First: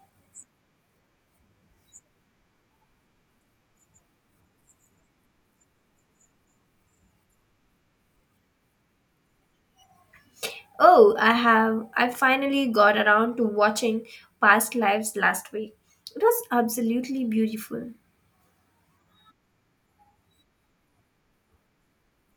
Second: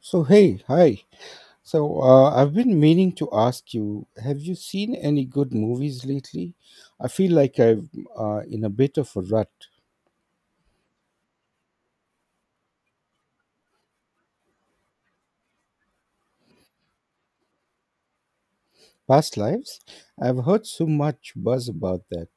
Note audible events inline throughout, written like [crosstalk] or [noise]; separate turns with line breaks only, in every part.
So, hey, hi. I've been meaning to ask you, have you seen any good movies lately? I feel like I'm In a bit of a rut.
Oh, I have. I finally got around to watching Past Lives last week. It was absolutely beautiful.
Past Lives? I've heard so much buzz about that.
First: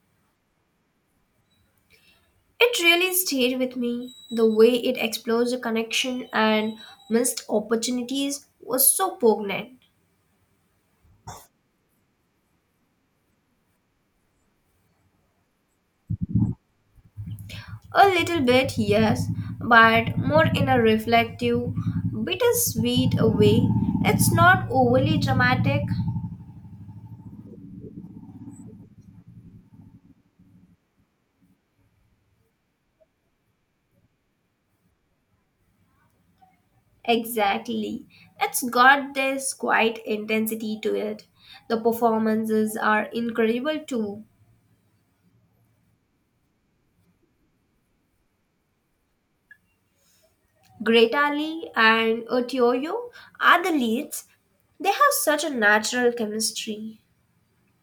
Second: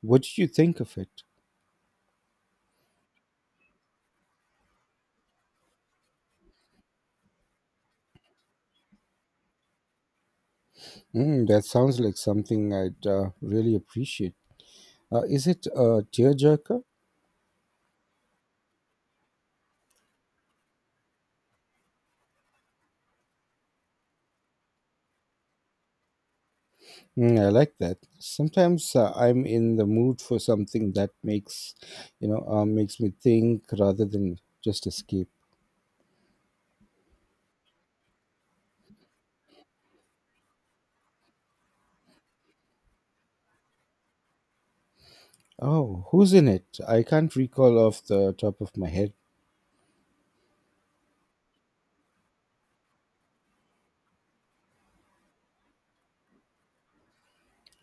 What did you think of it?
It really stayed with me. The way it explores the connection and missed opportunities was so poignant.
Mm, that sounds like something I'd really appreciate. Is it a tearjerker?
A little bit, yes, but more in a reflective, bittersweet way. It's not overly dramatic.
Mm, I like that. Sometimes I'm in the mood for something that makes me think rather than just escape.
Exactly. It's got this quiet intensity to it. The performances are incredible too.
Oh, who's in it? I can't recall off the top of my head.
Greta Lee and Oteoyo are the leads. They have such a natural chemistry.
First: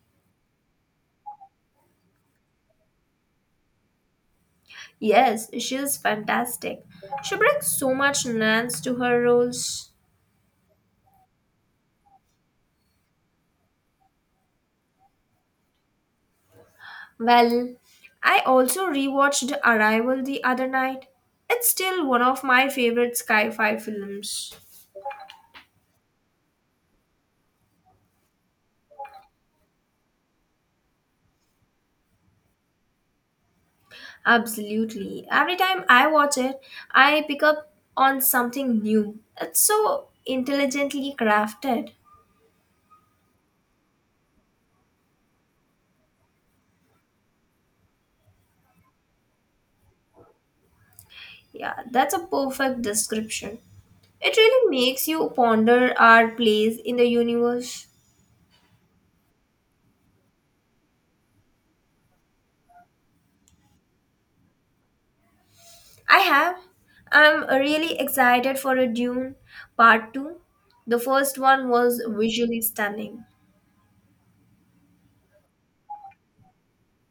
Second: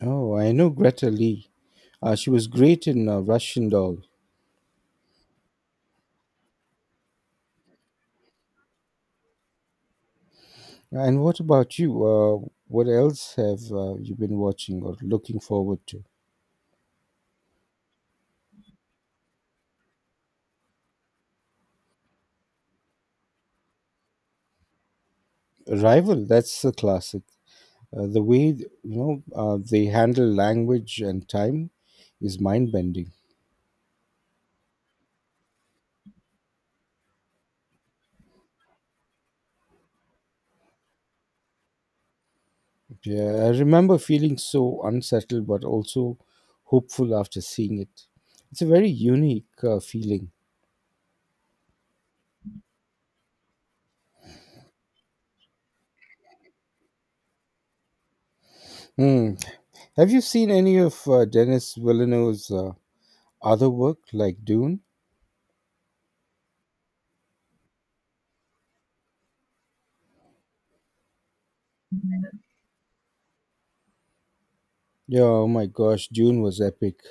Oh, I know Greta Lee. She was great in Russian Doll.
Yes, she is fantastic. She brings so much nuance to her roles.
And what about you? What else have you been watching or looking forward to?
Well, I also rewatched Arrival the other night. It's still one of my favorite sci fi films.
Rival, that's a classic. The way they handle language and time is mind-bending.
Absolutely. Every time I watch it, I pick up on something new. It's so intelligently crafted.
Yeah, I remember feeling so unsettled, but also hopeful after seeing it. It's a very unique feeling.
Yeah, that's a perfect description. It really makes you ponder our place in the universe.
Hmm, have you seen any of Dennis Villeneuve's other work, like Dune?
I have. I'm really excited for a Dune Part 2. The first one was visually stunning.
Yeah, oh my gosh, Dune was epic.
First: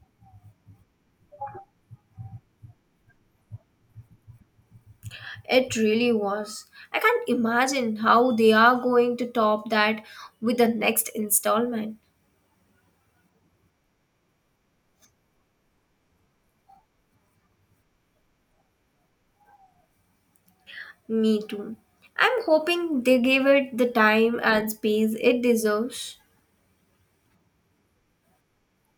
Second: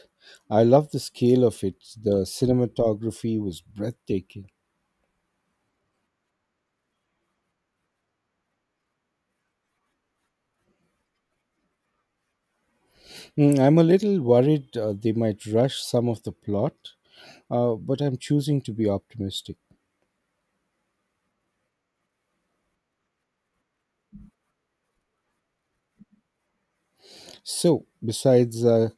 I love the scale of it. The cinematography was breathtaking.
It really was. I can't imagine how they are going to top that with the next installment.
Mm, I'm a little worried they might rush some of the plot, but I'm choosing to be optimistic.
Me too. I'm hoping they give it the time and space it deserves.
So, besides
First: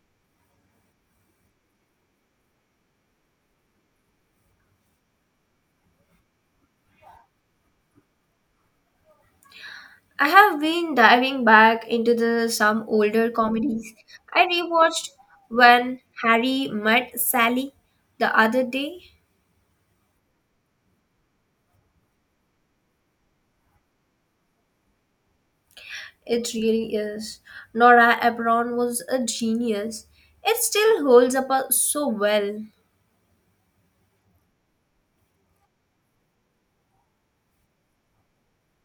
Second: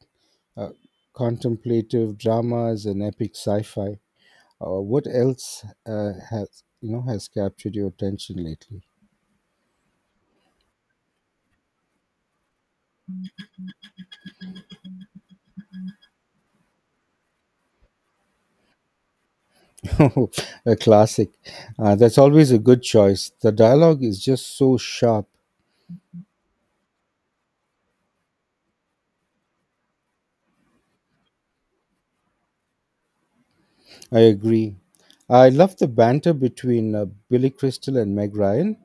uh, contemplative dramas and epic sci-fi, what else has captured your attention lately?
I have been diving back into the some older comedies. I rewatched When Harry Met Sally the other day.
[laughs] a classic. That's always a good choice. The dialogue is just so sharp.
It really is. Nora Ephron was a genius. It still holds up so well.
I agree. I love the banter between Billy Crystal and Meg Ryan.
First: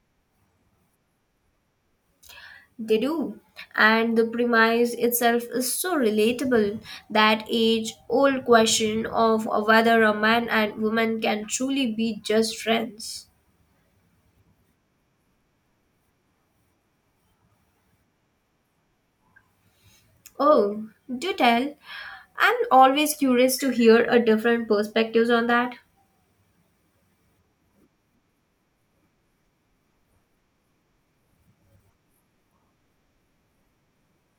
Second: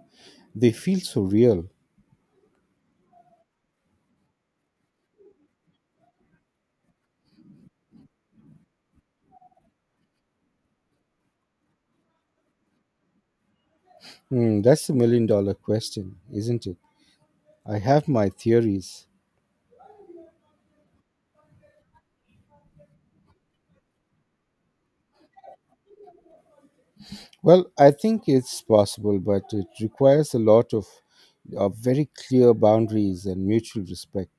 They feel so real.
They do. And the premise itself is so relatable, that age old question of whether a man and woman can truly be just friends.
Hmm, that's the million dollar question, isn't it? I have my theories.
Oh, do tell. I'm always curious to hear a different perspectives on that.
Well, I think it's possible, but it requires a lot of very clear boundaries and mutual respect.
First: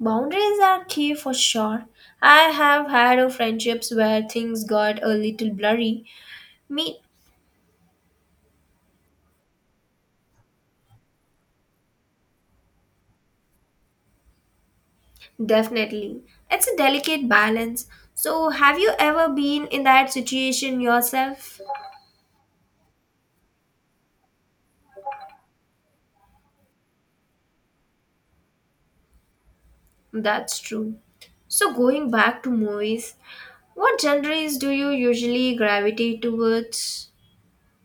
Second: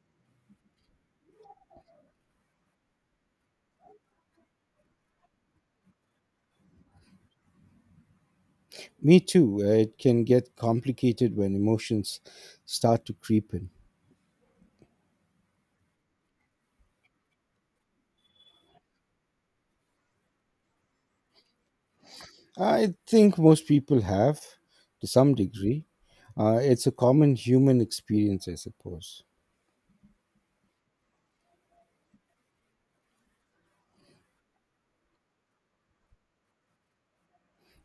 Boundaries are key for sure. I have had a friendships where things got a little blurry. Me,
Me too. It can get complicated when emotions start to creep in.
definitely. It's a delicate balance. So, have you ever been in that situation yourself?
I think most people have to some degree. It's a common human experience, I suppose.
That's true. So going back to movies, what genres do you usually gravitate towards?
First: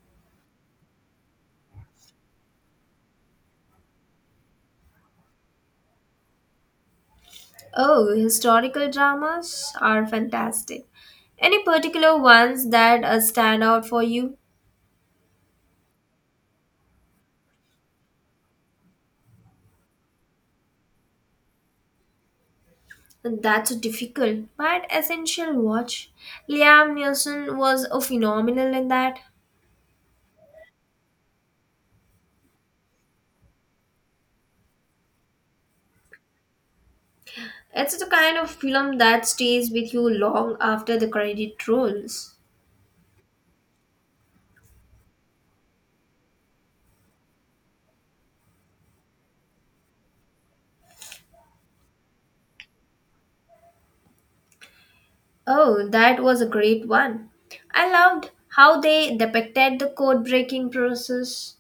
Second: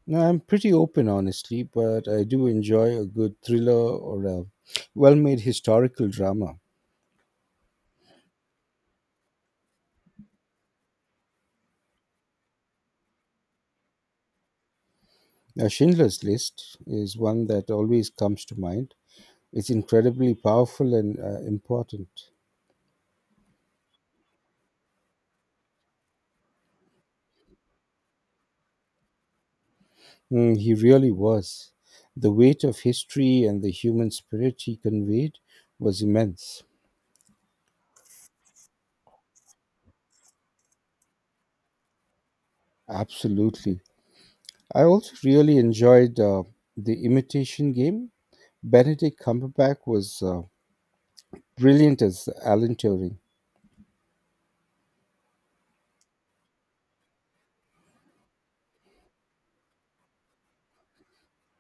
Now, I'm pretty open, honestly, but I do enjoy a good thriller or a well made historical drama.
Oh, historical dramas are fantastic. Any particular ones that stand out for you?
Now, Schindler's List is one that always comes to mind. It's incredibly powerful and important.
That's a difficult but essential watch. Liam Neeson was a phenomenal in that.
Mm, he really was. The weight of history and the human spirit he conveyed was immense.
It's the kind of film that stays with you long after the credit rolls.
Absolutely. I also really enjoyed The Imitation Game. Benedict Cumberbatch was brilliant as Alan Turing.
Oh, that was a great one. I loved how they depicted the code breaking process.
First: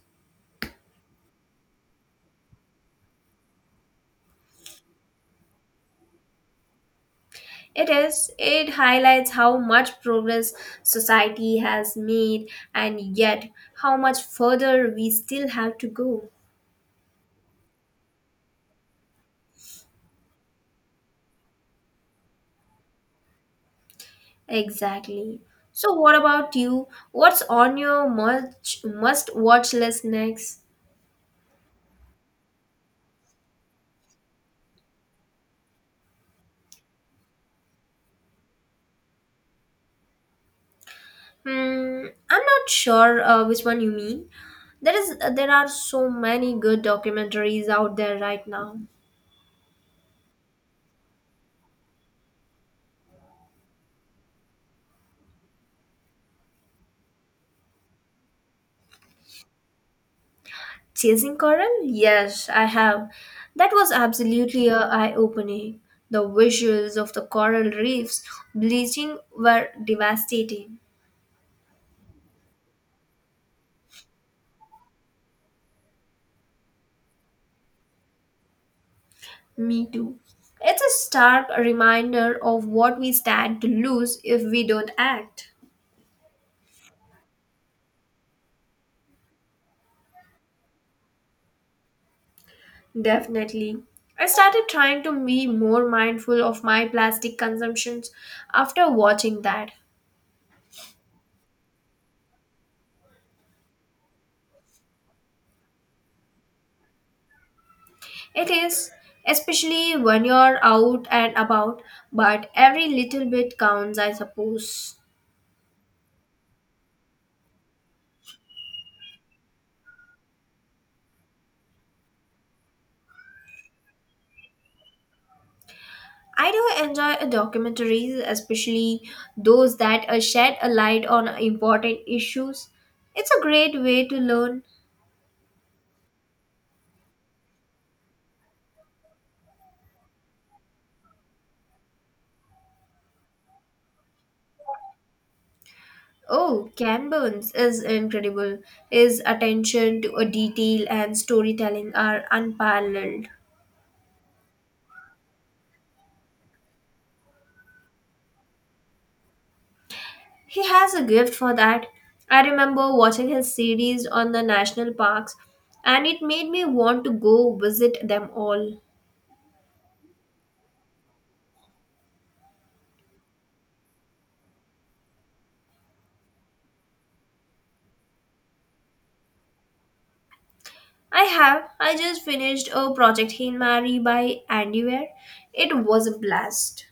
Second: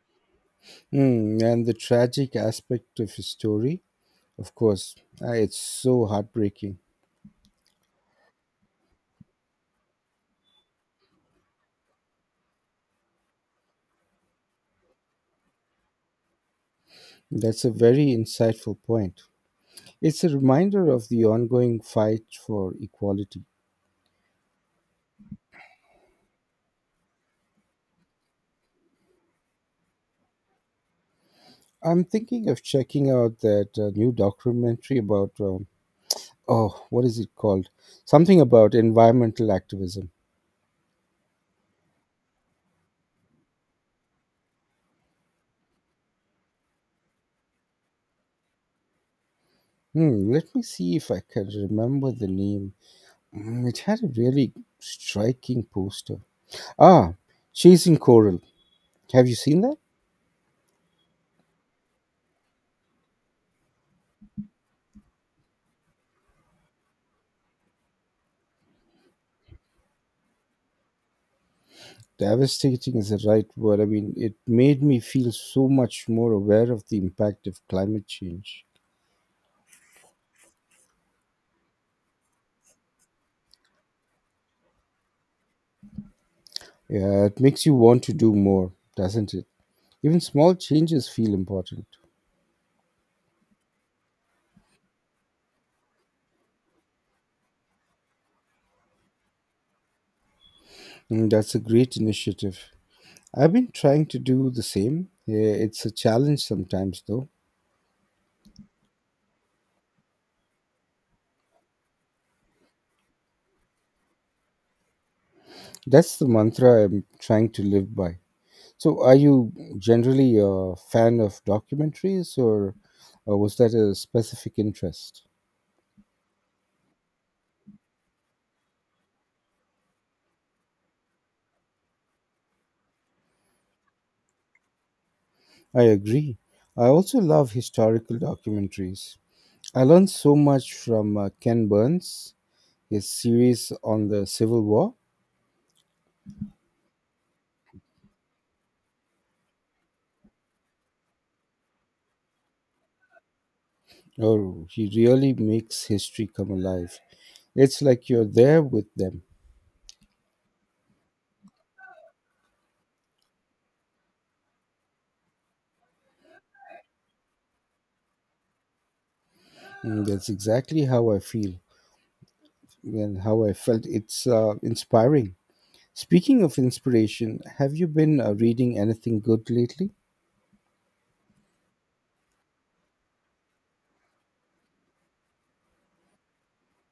Mm, and the tragic aspect of his story, of course, it's so heartbreaking.
It is, it highlights how much progress society has made and yet how much further we still have to go.
That's a very insightful point. It's a reminder of the ongoing fight for equality.
Exactly. So, what about you? What's on your much must watch list next?
I'm thinking of checking out that new documentary about oh, what is it called? Something about environmental activism.
Hmm, I'm not sure which one you mean. There are so many good documentaries out there right now.
Hmm, let me see if I can remember the name. Hmm, it had a really striking poster. Ah, Chasing Coral. Have you seen that?
Chasing Coral? Yes, I have. That was absolutely a eye-opening. The visuals of the coral reefs bleaching were devastating.
Devastating is the right word. I mean, it made me feel so much more aware of the impact of climate change.
Me too. It's a stark reminder of what we stand to lose if we don't act.
Yeah, it makes you want to do more, doesn't it? Even small changes feel important.
Definitely. I started trying to be more mindful of my plastic consumptions after watching that.
Mm, that's a great initiative. I've been trying to do the same. Yeah, it's a challenge sometimes, though.
It is, especially when you're out and about, but every little bit counts, I suppose.
That's the mantra I'm trying to live by. So, are you generally a fan of documentaries, or was that a specific interest?
I do enjoy a documentaries, especially those that shed a light on important issues. It's a great way to learn.
I agree. I also love historical documentaries. I learned so much from Ken Burns, his series on the Civil War.
Oh, Ken Burns is incredible. His attention to a detail and storytelling are unparalleled.
Oh, he really makes history come alive. It's like you're there with them.
He has a gift for that. I remember watching his series on the national parks and it made me want to go visit them all.
And that's exactly how I feel and how I felt. It's inspiring. Speaking of inspiration, have you been reading anything good lately?
I have. I just finished a project Hail Mary by Andy Weir. It was a blast.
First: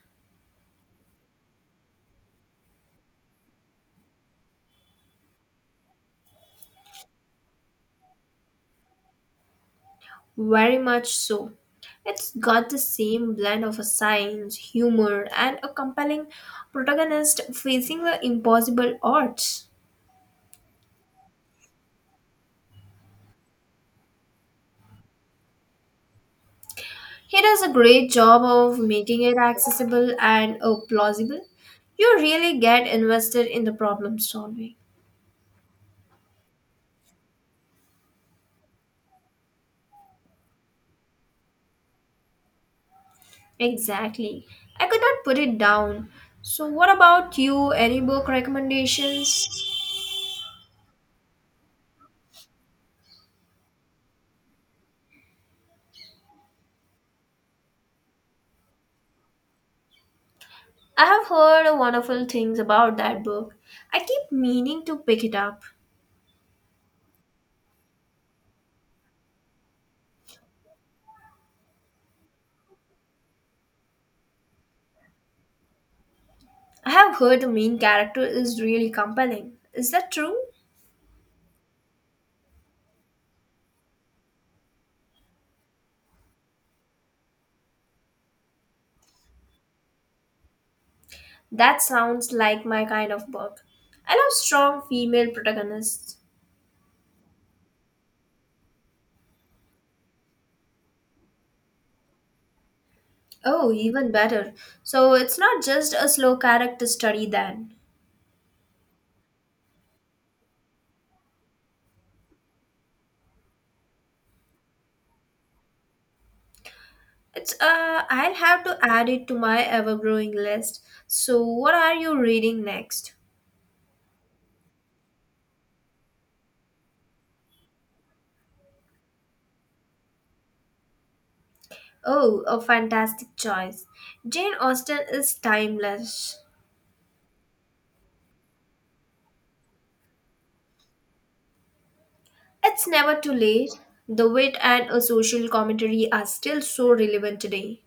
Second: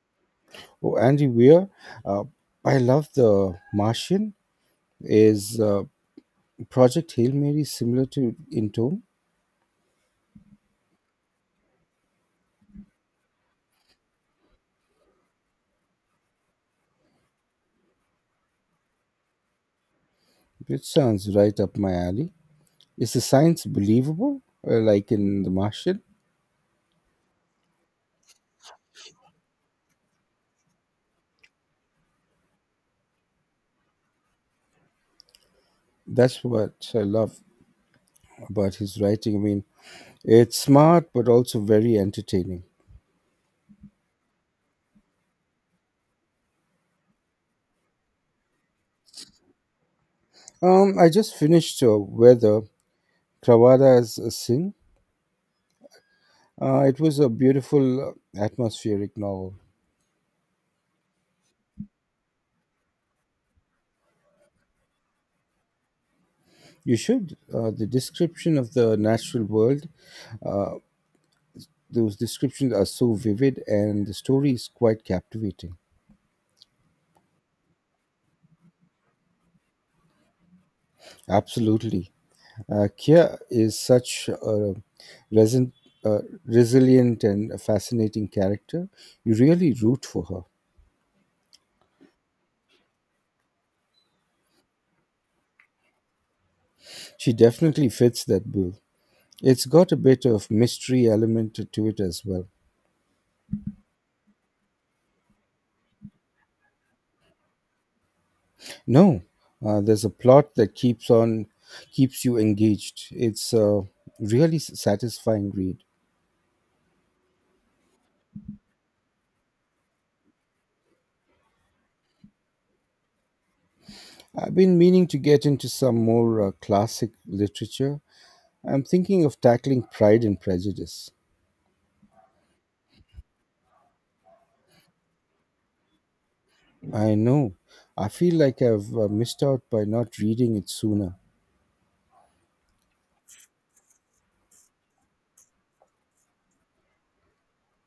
Oh, Andy Weir, uh, I love The Martian. Is Project Hail Mary similar to in tone?
Very much so. It's got the same blend of a science, humor, and a compelling protagonist facing the impossible odds.
It sounds right up my alley. Is the science believable, like in The Martian?
He does a great job of making it accessible and plausible. You really get invested in the problem solving.
That's what I love about his writing. I mean, it's smart but also very entertaining.
Exactly. I could not put it down. So, what about you? Any book recommendations?
I just finished Weather, Krawada's Singh. It was a beautiful, atmospheric novel.
I have heard wonderful things about that book. I keep meaning to pick it up.
You should. The description of the natural world uh, those descriptions are so vivid and the story is quite captivating.
I have heard the main character is really compelling. Is that true?
Absolutely. Kia is such a resin, uh, resilient and a fascinating character. You really root for her.
That sounds like my kind of book. I love strong female protagonists.
She definitely fits that bill. It's got a bit of mystery element to it as well.
Oh, even better. So it's not just a slow character study then.
No, there's a plot that keeps you engaged. It's a really satisfying read.
It's I'll have to add it to my ever-growing list. So what are you reading next?
I've been meaning to get into some more classic literature. I'm thinking of tackling Pride and Prejudice.
Oh, a fantastic choice. Jane Austen is timeless.
I know. I feel like I've missed out by not reading it sooner.
It's never too late. The wit and a social commentary are still so relevant today.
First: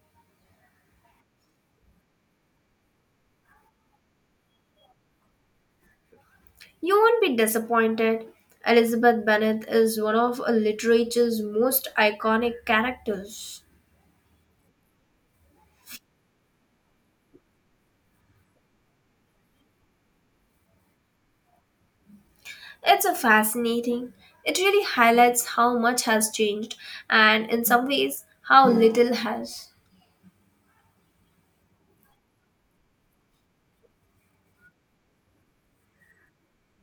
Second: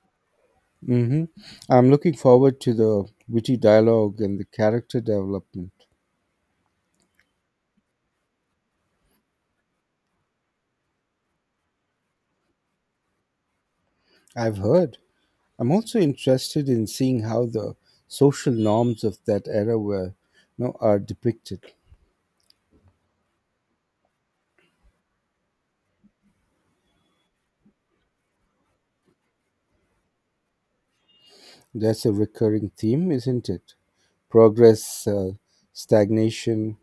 Hmm, I'm looking forward to the witty dialogue and the character development.
You won't be disappointed. Elizabeth Bennet is one of literature's most iconic characters.
I've heard. I'm also interested in seeing how the social norms of that era are depicted.
It's a fascinating. It really highlights how much has changed and in some ways how little has.
That's a recurring theme, isn't it? Progress, stagnation.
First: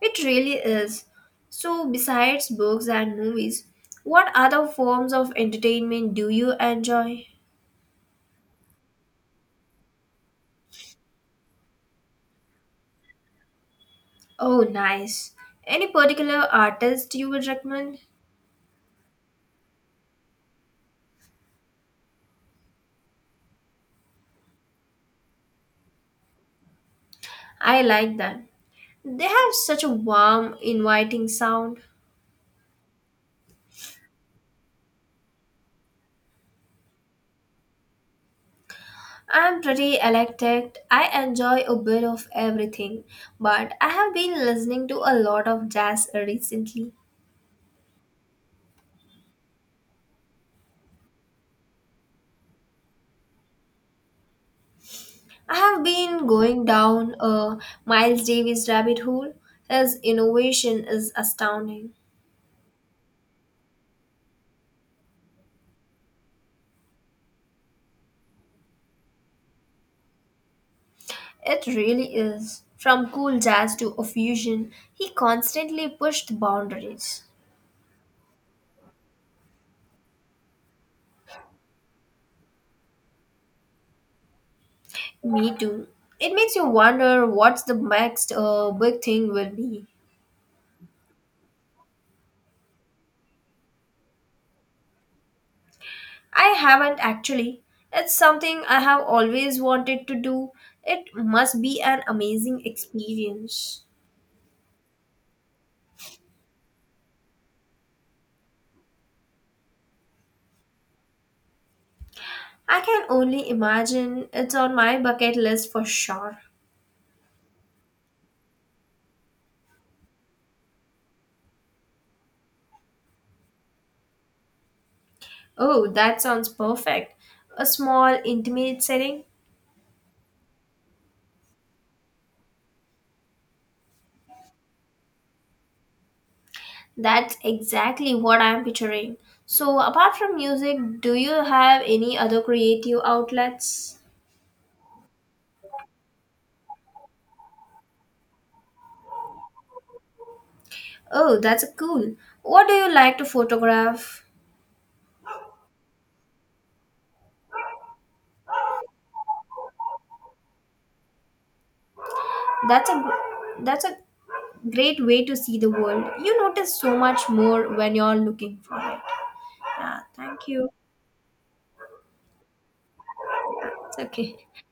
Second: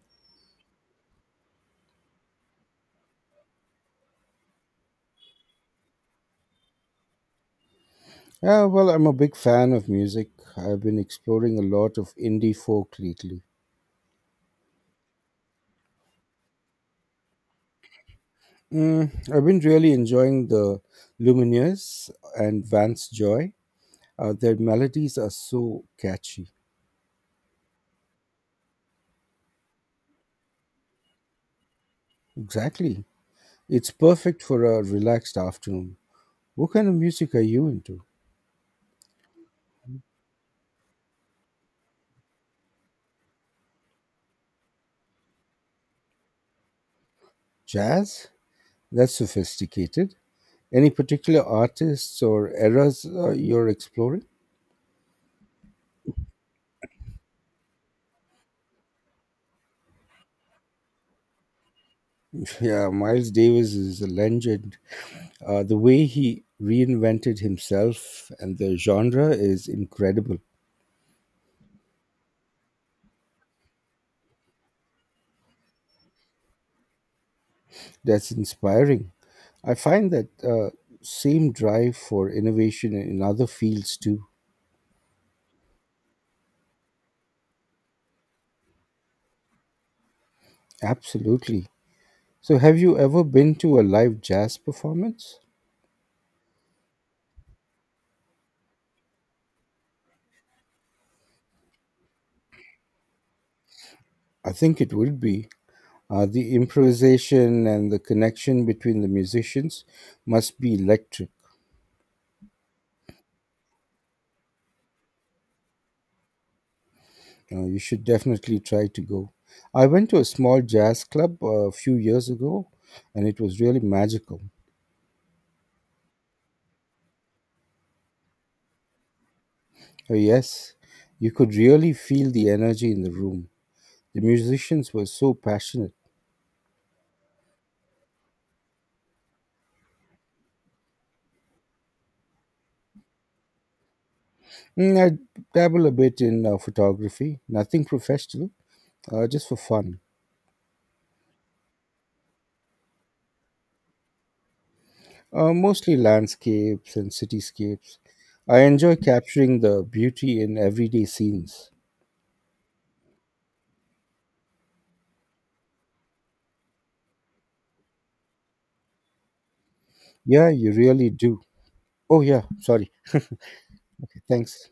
It really is. So besides books and movies, what other forms of entertainment do you enjoy?
Yeah, well, I'm a big fan of music. I've been exploring a lot of indie folk lately.
Oh, nice. Any particular artist you would recommend?
Mm, I've been really enjoying the Lumineers and Vance Joy. Their melodies are so catchy.
I like them. They have such a warm, inviting sound.
Exactly. It's perfect for a relaxed afternoon. What kind of music are you into?
I'm pretty eclectic. I enjoy a bit of everything, but I have been listening to a lot of jazz recently.
Jazz? That's sophisticated. Any particular artists or eras you're exploring?
I have been going down a Miles Davis rabbit hole. His innovation is astounding.
Yeah, Miles Davis is a legend. The way he reinvented himself and the genre is incredible.
It really is. From cool jazz to a fusion, he constantly pushed boundaries.
That's inspiring. I find that same drive for innovation in other fields too.
Me too. It makes you wonder what's the next big thing will be.
Absolutely. So, have you ever been to a live jazz performance?
I haven't actually. It's something I have always wanted to do. It must be an amazing experience.
I think it would be. The improvisation and the connection between the musicians must be electric.
I can only imagine it's on my bucket list for sure.
You should definitely try to go. I went to a small jazz club a few years ago and it was really magical.
Oh, that sounds perfect. A small, intimate setting?
Oh, yes, you could really feel the energy in the room. The musicians were so passionate.
That's exactly what I'm picturing. So, apart from music, do you have any other creative outlets?
Mm, I dabble a bit in photography, nothing professional, just for fun.
Oh, that's cool. What do you like to photograph?
Mostly landscapes and cityscapes. I enjoy capturing the beauty in everyday scenes.
That's a that's a great way to see the world. You notice so much more when you're looking for it. Yeah, thank
Yeah,
you.
you really do. Oh, yeah, sorry.
It's okay.
Thanks.